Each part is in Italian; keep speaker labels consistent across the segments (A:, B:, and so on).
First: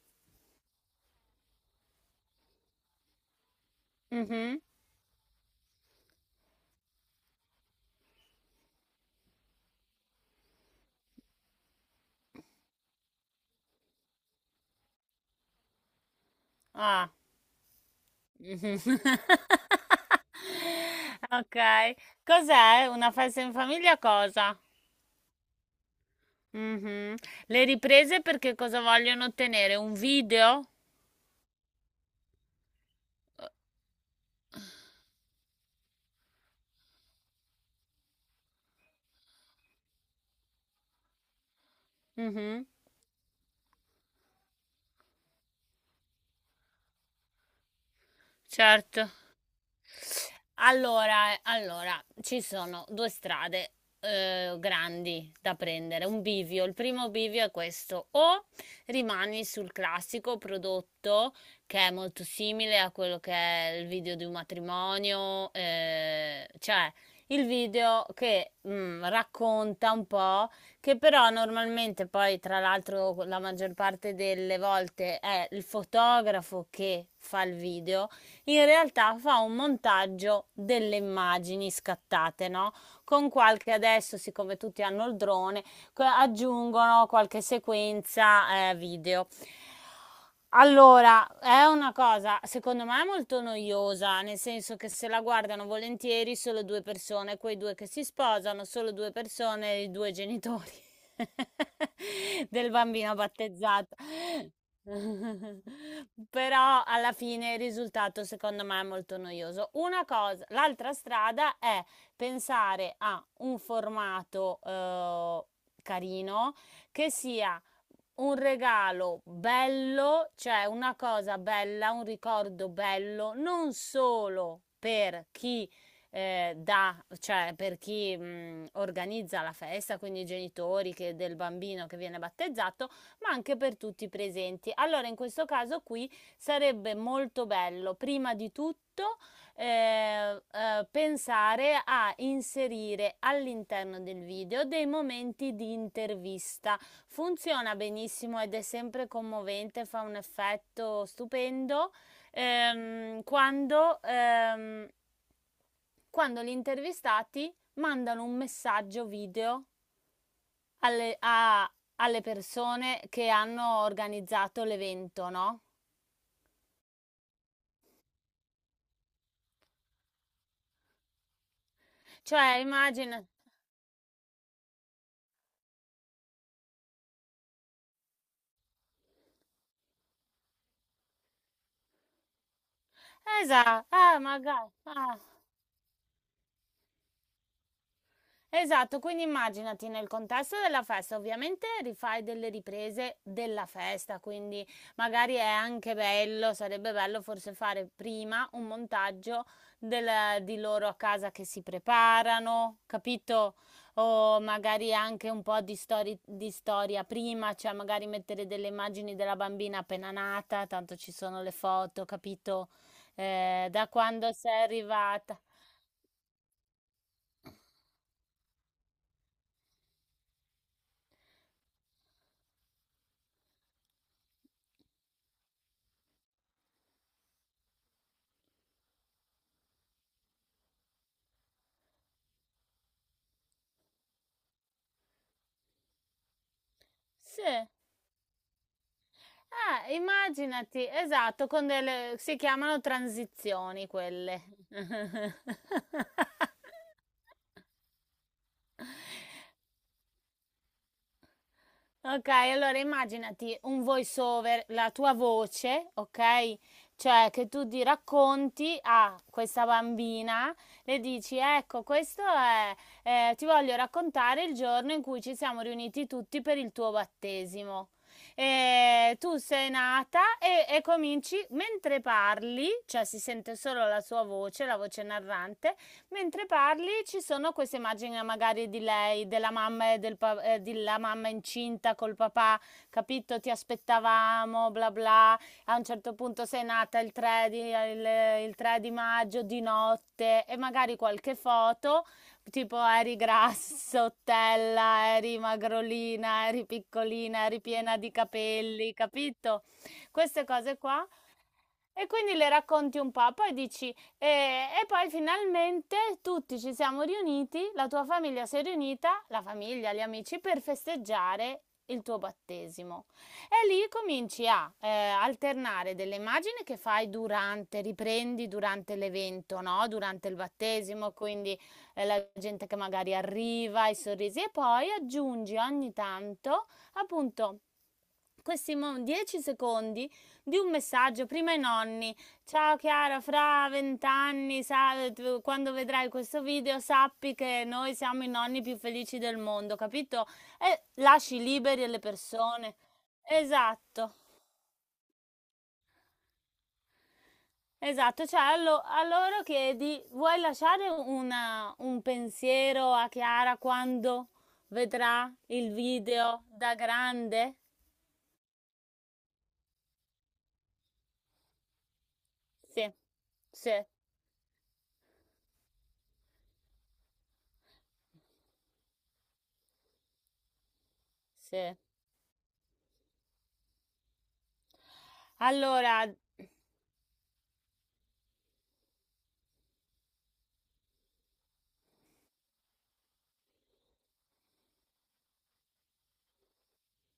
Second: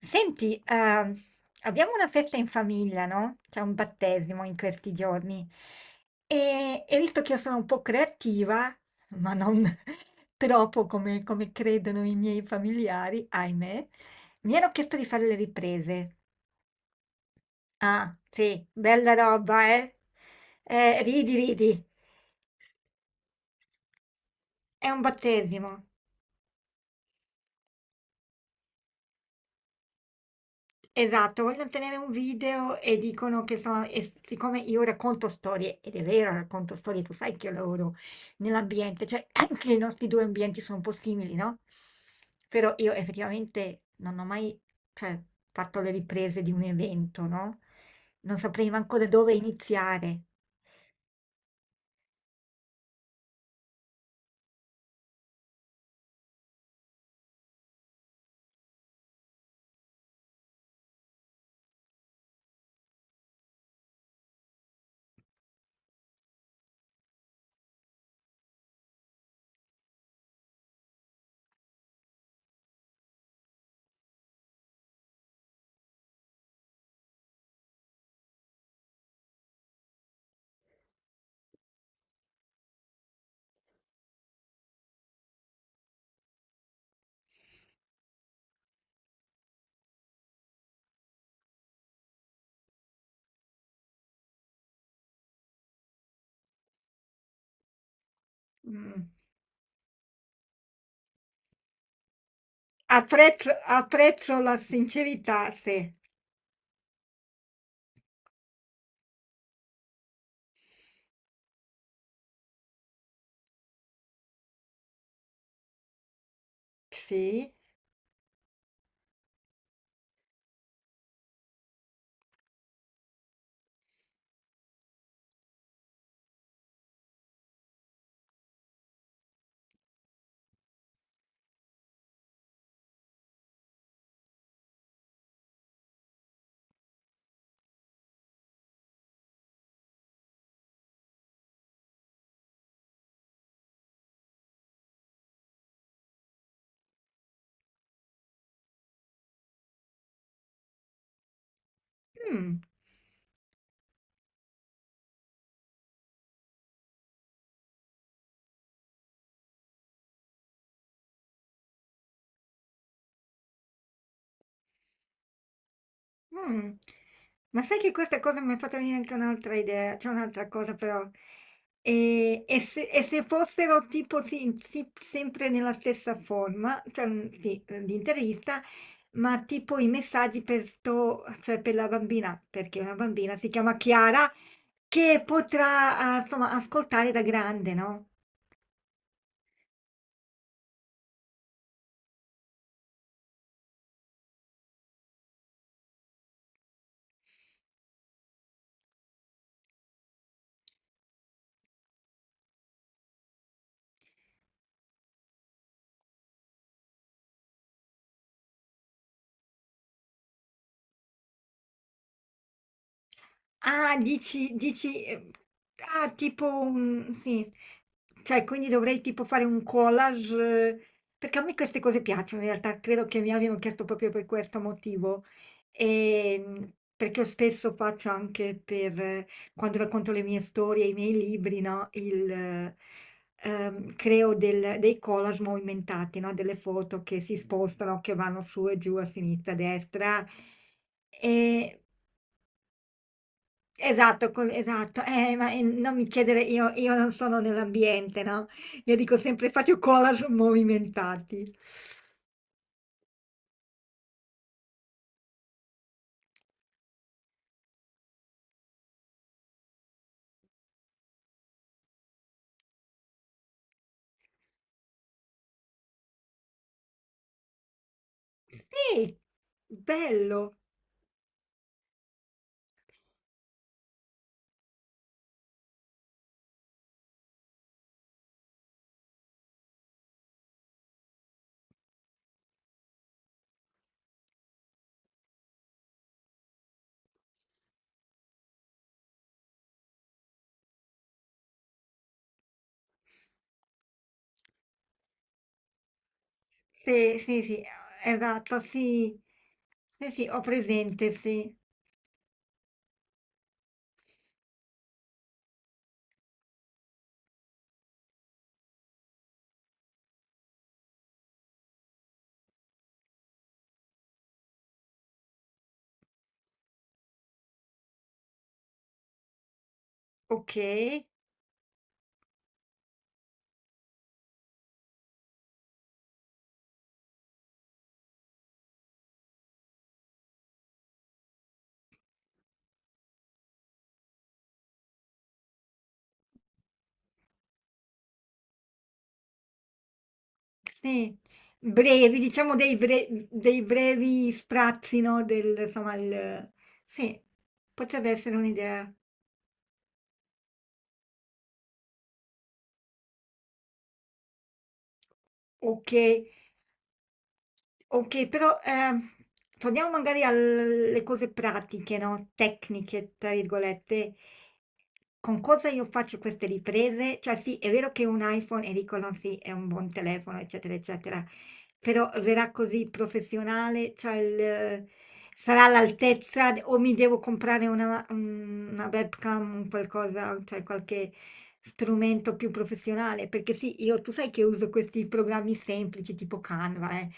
A: Senti, abbiamo una festa in famiglia, no? C'è un battesimo in
B: Mh-mh.
A: questi giorni. E visto che io sono un po' creativa, ma non troppo come credono i miei familiari, ahimè, mi hanno chiesto di fare le riprese.
B: Ah.
A: Ah, sì,
B: Mh-mh.
A: bella roba, eh? Ridi, ridi.
B: Okay. Cos'è? Una festa in famiglia cosa?
A: È un battesimo.
B: Mh-mh. Le riprese perché cosa vogliono ottenere? Un video?
A: Esatto, vogliono tenere un video e dicono che sono, siccome io racconto storie, ed è vero, racconto storie, tu sai che io lavoro nell'ambiente, cioè anche i nostri due ambienti sono un po' simili, no?
B: Mh-mh.
A: Però io effettivamente non ho mai, cioè, fatto le riprese di un evento, no? Non saprei manco da
B: Certo.
A: dove iniziare.
B: Allora, ci sono 2 strade, grandi da prendere, un bivio. Il primo bivio è questo: o rimani sul classico prodotto che è molto simile a quello che è il video di un matrimonio, cioè il video che, racconta un po', che però normalmente poi tra l'altro la maggior parte delle volte è il fotografo che fa il video, in realtà fa un montaggio delle immagini scattate, no? Con qualche, adesso siccome tutti hanno il drone, aggiungono qualche sequenza video. Allora, è una cosa secondo me molto noiosa, nel senso che se la guardano volentieri solo due persone, quei due che si sposano, solo
A: Mm.
B: due persone, i due genitori del bambino
A: Apprezzo,
B: battezzato.
A: apprezzo la sincerità, sì.
B: Però alla fine il risultato secondo me è molto noioso. Una cosa, l'altra strada è pensare a un formato carino, che
A: Sì.
B: sia un regalo bello, cioè una cosa bella, un ricordo bello, non solo per chi cioè per chi organizza la festa, quindi i genitori del bambino che viene battezzato, ma anche per tutti i presenti. Allora, in questo caso qui sarebbe molto bello, prima di tutto, eh, eh, pensare a inserire all'interno del video dei momenti di intervista. Funziona benissimo ed è sempre commovente, fa un effetto stupendo,
A: Mm.
B: ehm, quando, ehm, quando gli intervistati mandano un messaggio video alle, a- alle persone che hanno organizzato l'evento, no?
A: Mm. Ma sai che questa cosa mi ha fatto venire anche un'altra idea, c'è un'altra cosa però. E,
B: Cioè,
A: e se, e se
B: immagina,
A: fossero tipo sì, sì, sempre nella stessa forma, cioè sì, di intervista, ma tipo i messaggi per, sto, cioè per la bambina, perché una bambina si chiama
B: esatto, ah,
A: Chiara,
B: magari, ah.
A: che potrà insomma, ascoltare da grande, no?
B: Esatto, quindi immaginati nel contesto della festa, ovviamente rifai delle riprese della festa, quindi magari è anche bello, sarebbe bello forse fare prima un montaggio di loro a casa che si preparano, capito? O magari anche un po' di storia prima, cioè magari mettere delle immagini della bambina appena nata, tanto ci sono le foto, capito? Da
A: Ah,
B: quando
A: dici,
B: sei
A: dici,
B: arrivata.
A: ah, tipo, sì, cioè, quindi dovrei tipo fare un collage, eh, perché a me queste cose piacciono, in realtà, credo che mi abbiano chiesto proprio per questo motivo, e, perché io spesso faccio anche per, quando racconto le mie storie, i miei libri, no, creo dei collage movimentati, no, delle foto che si
B: Sì.
A: spostano, che vanno su e giù, a sinistra, a destra,
B: Immaginati, esatto, con
A: e...
B: delle, si chiamano transizioni
A: Esatto,
B: quelle.
A: esatto, ma non mi chiedere, io non sono nell'ambiente, no? Io dico sempre faccio collage movimentati.
B: Okay, allora immaginati un voice over, la tua voce, okay, cioè che tu ti racconti a questa bambina, le dici: "Ecco, questo è ti voglio raccontare il giorno in cui ci siamo riuniti tutti per il tuo battesimo.
A: Sì,
B: Tu sei nata"
A: bello,
B: e cominci mentre parli, cioè si sente solo la sua voce, la voce narrante. Mentre parli ci sono queste immagini magari di lei, della mamma e del della mamma incinta col papà, capito? Ti aspettavamo, bla bla. A un certo punto sei nata il il 3 di maggio di notte, e magari qualche foto, tipo eri grassottella, eri magrolina, eri
A: sì, sì,
B: piccolina, eri
A: sì,
B: piena di
A: esatto,
B: capelli,
A: sì,
B: capito?
A: sì, sì, ho
B: Queste cose qua,
A: presente, sì,
B: e quindi le racconti un po', poi dici, e poi finalmente tutti ci siamo riuniti, la tua famiglia si è riunita, la famiglia, gli amici, per festeggiare il tuo battesimo. E lì cominci a alternare delle immagini che fai durante, riprendi durante l'evento, no? Durante il
A: ok,
B: battesimo, quindi la gente che magari arriva, i sorrisi, e poi aggiungi ogni tanto, appunto, questi 10 secondi di un messaggio prima ai nonni. Ciao Chiara, fra 20 anni, quando vedrai questo video, sappi che noi siamo i nonni più felici del mondo, capito? E
A: sì,
B: lasci liberi le
A: brevi, diciamo
B: persone.
A: dei
B: Esatto,
A: brevi sprazzi, no? Del, insomma, il, sì, potrebbe
B: esatto.
A: essere
B: Cioè,
A: un'idea,
B: a loro chiedi, vuoi lasciare un pensiero a Chiara quando vedrà il
A: ok.
B: video da grande?
A: Ok, però torniamo magari alle cose pratiche, no?
B: Sì,
A: Tecniche, tra
B: sì,
A: virgolette. Con cosa io faccio queste riprese? Cioè sì, è vero che un iPhone, e dicono sì, è un buon telefono, eccetera, eccetera,
B: sì.
A: però verrà così professionale, cioè sarà
B: Allora,
A: all'altezza o mi devo comprare una webcam, un qualcosa, cioè qualche strumento più professionale, perché sì, io tu sai che uso questi programmi semplici tipo Canva, eh.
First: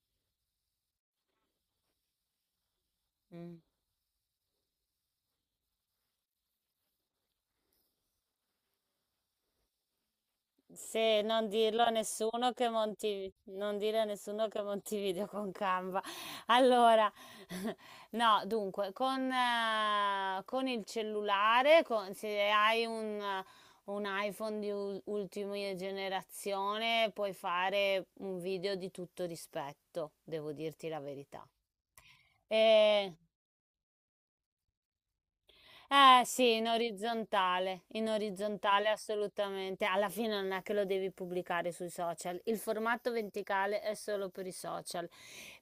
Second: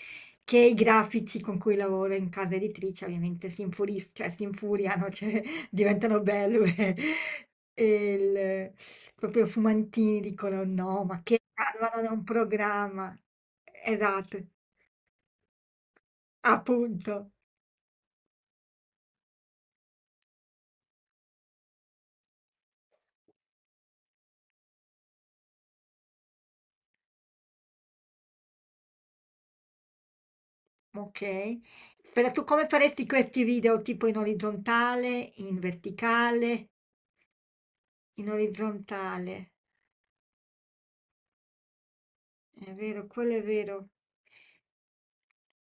A: Che i grafici con cui lavoro in casa editrice ovviamente si
B: mm.
A: infuris cioè si infuriano, cioè diventano belve e il proprio Fumantini dicono: "No,
B: Se
A: ma che
B: non dirlo a
A: calvano da un
B: nessuno che
A: programma".
B: Non dire a
A: Esatto,
B: nessuno che Montevideo con Canva. Allora,
A: appunto.
B: no, dunque, con il cellulare, se hai un iPhone di ultima generazione, puoi fare un video di tutto rispetto, devo dirti la verità.
A: Okay. Però tu come faresti questi video, tipo in orizzontale, in
B: Eh sì,
A: verticale?
B: in
A: In
B: orizzontale
A: orizzontale.
B: assolutamente. Alla fine non è che lo devi pubblicare sui social, il
A: È vero,
B: formato
A: quello è
B: verticale
A: vero.
B: è solo per i social.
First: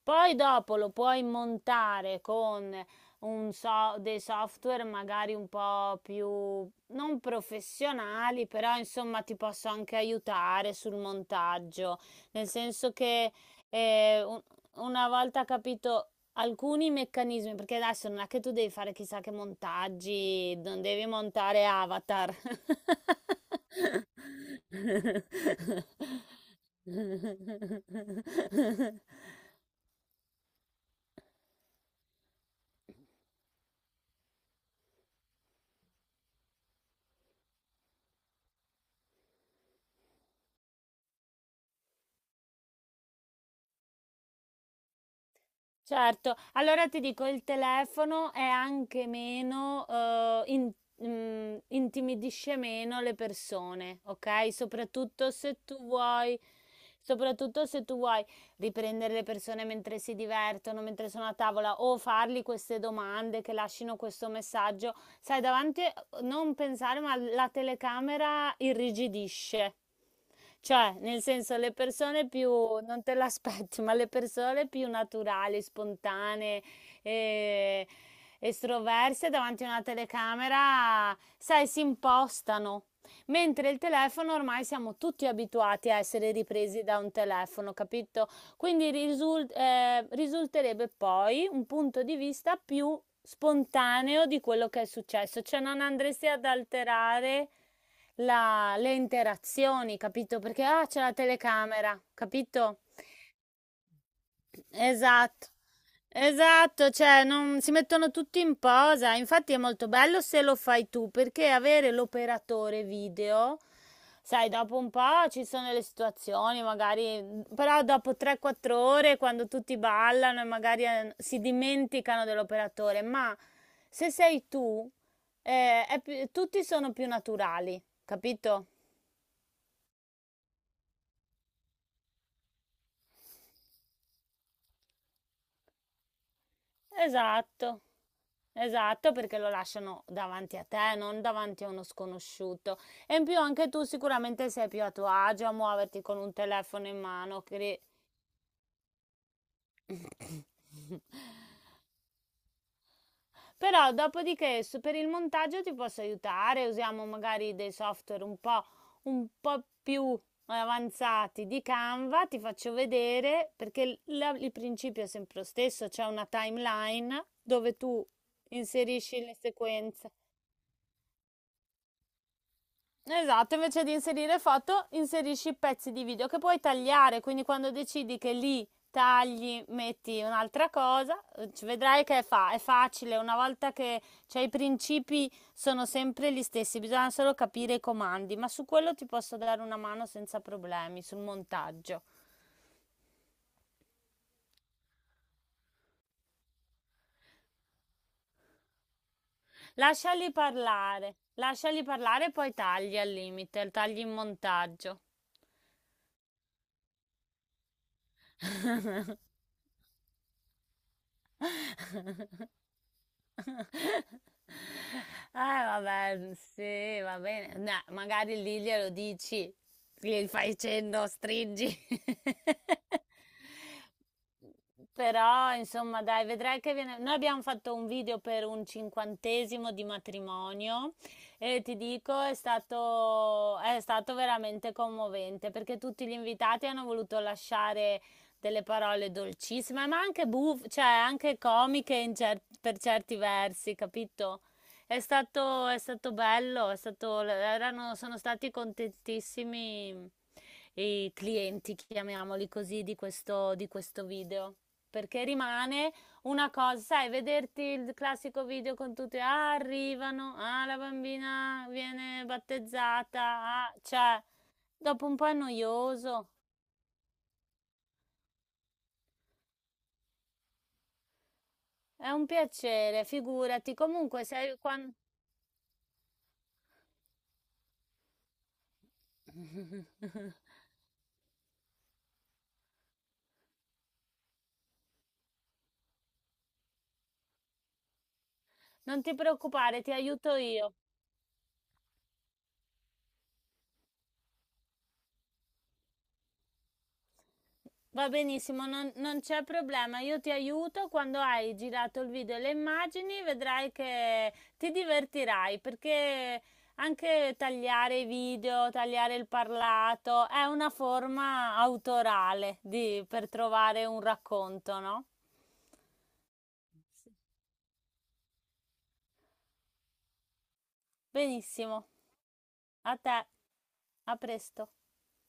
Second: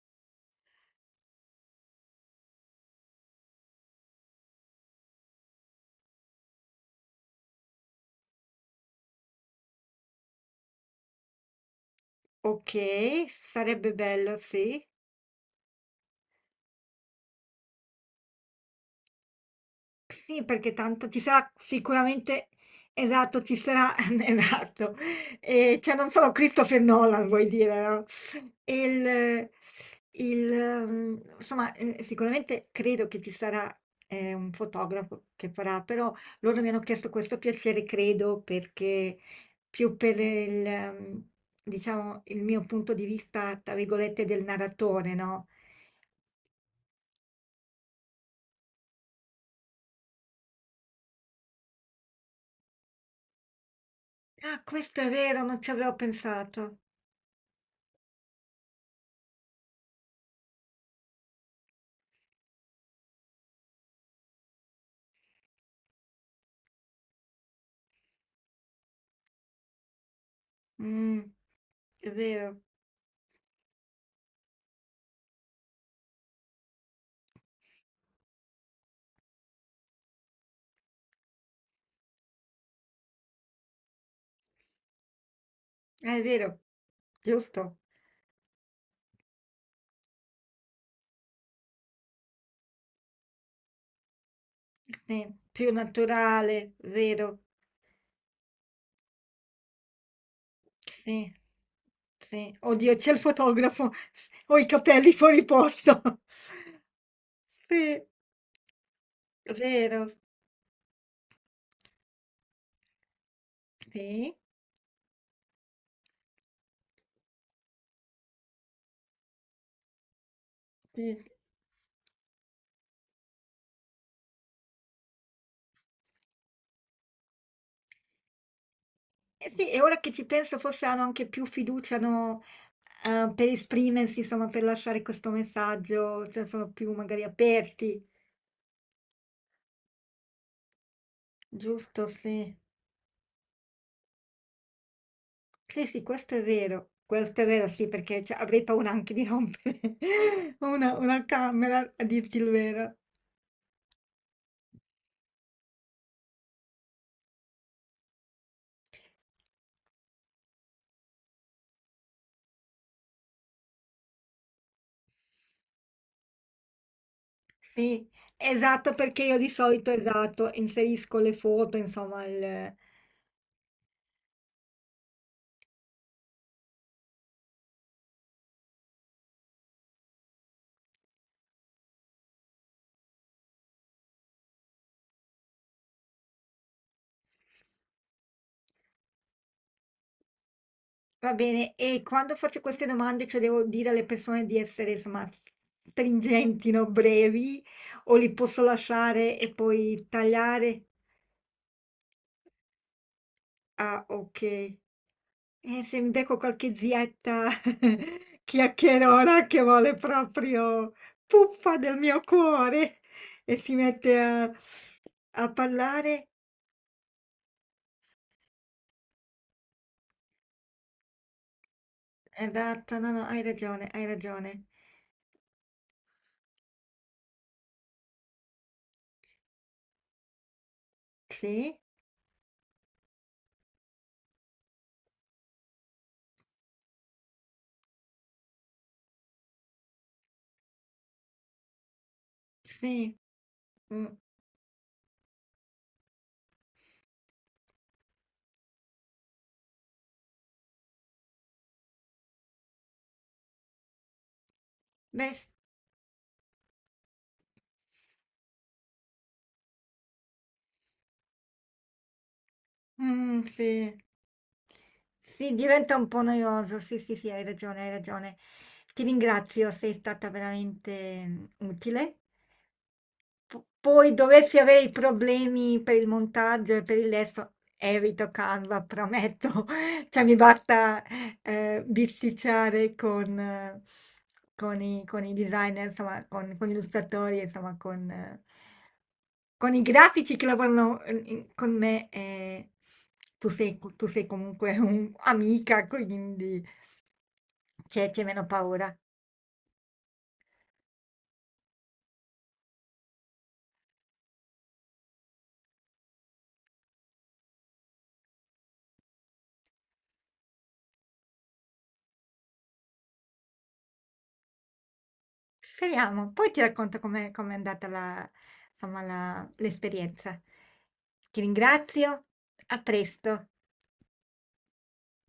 B: Poi dopo lo puoi montare con dei software magari un po' più non professionali, però insomma ti posso anche aiutare sul montaggio, nel senso
A: Okay,
B: che
A: sarebbe
B: eh,
A: bello,
B: un-
A: sì.
B: una volta capito alcuni meccanismi, perché adesso non è che tu devi fare chissà che
A: Sì,
B: montaggi,
A: perché
B: non devi
A: tanto ci sarà
B: montare Avatar.
A: sicuramente, esatto, ci sarà, esatto, e, cioè non solo Christopher Nolan vuoi dire, no? E il, insomma, sicuramente credo che ci sarà un fotografo che farà, però loro mi hanno chiesto questo piacere, credo, perché più per mm, diciamo, il mio punto di vista, tra virgolette, del narratore, no?
B: Certo, allora ti dico, il telefono è anche meno, intimidisce meno le persone, ok?
A: Ah, questo è vero, non ci avevo pensato.
B: Soprattutto se tu vuoi riprendere le persone mentre si divertono, mentre sono a tavola, o fargli queste domande che lasciano questo messaggio, sai, davanti, non pensare, ma la telecamera irrigidisce. Cioè,
A: Mh,
B: nel senso,
A: è vero,
B: non te l'aspetti, ma le persone più naturali, spontanee, eh, estroverse davanti a una telecamera, sai, si impostano. Mentre il telefono ormai siamo tutti abituati a
A: è
B: essere
A: vero,
B: ripresi da un telefono,
A: giusto.
B: capito? Quindi risulterebbe poi un punto di vista più spontaneo di quello che è
A: Sì,
B: successo, cioè
A: più
B: non andresti ad
A: naturale, vero.
B: alterare le interazioni, capito? Perché ah, c'è la
A: Sì,
B: telecamera,
A: sì.
B: capito?
A: Oddio, c'è il fotografo, s ho i capelli fuori
B: Esatto.
A: posto.
B: Esatto, cioè non si
A: Sì,
B: mettono tutti in posa, infatti è molto
A: vero.
B: bello se lo fai tu, perché avere l'operatore video,
A: Sì,
B: sai, dopo un po' ci sono le situazioni, magari, però dopo 3-4 ore, quando tutti ballano e magari
A: sì, sì.
B: si dimenticano dell'operatore, ma se sei tu, tutti sono più naturali, capito?
A: Eh sì, e ora che ci penso forse hanno anche più fiducia, no, per esprimersi, insomma, per lasciare questo messaggio, cioè sono più magari
B: Esatto,
A: aperti,
B: esatto, perché lo lasciano davanti a te, non davanti a uno
A: giusto? Sì.
B: sconosciuto. E in più anche tu sicuramente sei più a tuo agio a
A: Sì,
B: muoverti
A: sì,
B: con un
A: questo è
B: telefono
A: vero.
B: in
A: Questo
B: mano.
A: è vero, sì, perché cioè, avrei paura anche di rompere una camera, a dirti il vero.
B: Però dopodiché per il montaggio ti posso aiutare, usiamo magari dei software un po' più avanzati di Canva, ti faccio vedere perché il principio è sempre lo stesso, c'è una timeline dove tu
A: Sì, esatto,
B: inserisci
A: perché
B: le
A: io di solito,
B: sequenze.
A: esatto, inserisco le foto, insomma,
B: Esatto, invece di inserire foto, inserisci pezzi di video che puoi tagliare, quindi quando decidi che lì tagli, metti un'altra cosa, ci vedrai che è facile, una volta che, cioè, i principi sono sempre gli stessi, bisogna solo capire i comandi, ma su quello ti posso dare una mano senza problemi, sul
A: Va bene. E
B: montaggio.
A: quando faccio queste domande, cioè devo dire alle persone di essere, insomma, stringenti, no? Brevi, o li posso lasciare e poi tagliare?
B: Lasciali parlare e poi tagli al limite, tagli
A: Ah,
B: in
A: ok.
B: montaggio.
A: Se mi becco qualche zietta chiacchierona che vuole proprio puppa del mio cuore e si mette a,
B: Eh
A: a parlare,
B: vabbè, sì, va bene. No, magari lì glielo dici, gli fai cenno, stringi.
A: esatto, no, no, hai ragione, hai ragione.
B: Però, insomma, dai, vedrai che viene... Noi abbiamo fatto un video per un 50º di matrimonio, e ti
A: Sì,
B: dico, è stato veramente commovente perché tutti gli invitati hanno voluto lasciare delle parole dolcissime, ma anche buffe, cioè anche comiche in per certi
A: sì,
B: versi,
A: mm,
B: capito? È stato bello, è stato, erano, sono stati contentissimi i clienti, chiamiamoli così, di di questo video. Perché
A: beh,
B: rimane una cosa, sai, vederti il classico video con tutti, ah, arrivano, ah, la bambina viene battezzata, ah,
A: sì,
B: cioè, dopo un po' è
A: sì, diventa un po'
B: noioso.
A: noioso, sì, sì, sì, hai ragione, hai ragione. Ti ringrazio, sei stata veramente
B: È
A: utile.
B: un piacere,
A: P-
B: figurati.
A: poi
B: Comunque,
A: dovessi
B: se
A: avere i
B: quan-
A: problemi per il montaggio e per il lesso, evito Canva, prometto. Cioè, mi basta bisticciare con, con i designer, insomma, con gli illustratori, insomma,
B: Non ti
A: con i
B: preoccupare, ti
A: grafici
B: aiuto
A: che
B: io.
A: lavorano con me. Tu sei comunque un'amica, quindi
B: Va
A: c'è meno
B: benissimo,
A: paura.
B: non c'è problema. Io ti aiuto quando hai girato il video e le immagini, vedrai che ti divertirai perché anche tagliare i video, tagliare il parlato è una forma autorale per trovare un racconto, no?
A: Speriamo. Poi ti racconto com'è andata la, insomma, l'esperienza. Ti
B: Benissimo,
A: ringrazio, a
B: a te,
A: presto.
B: a presto.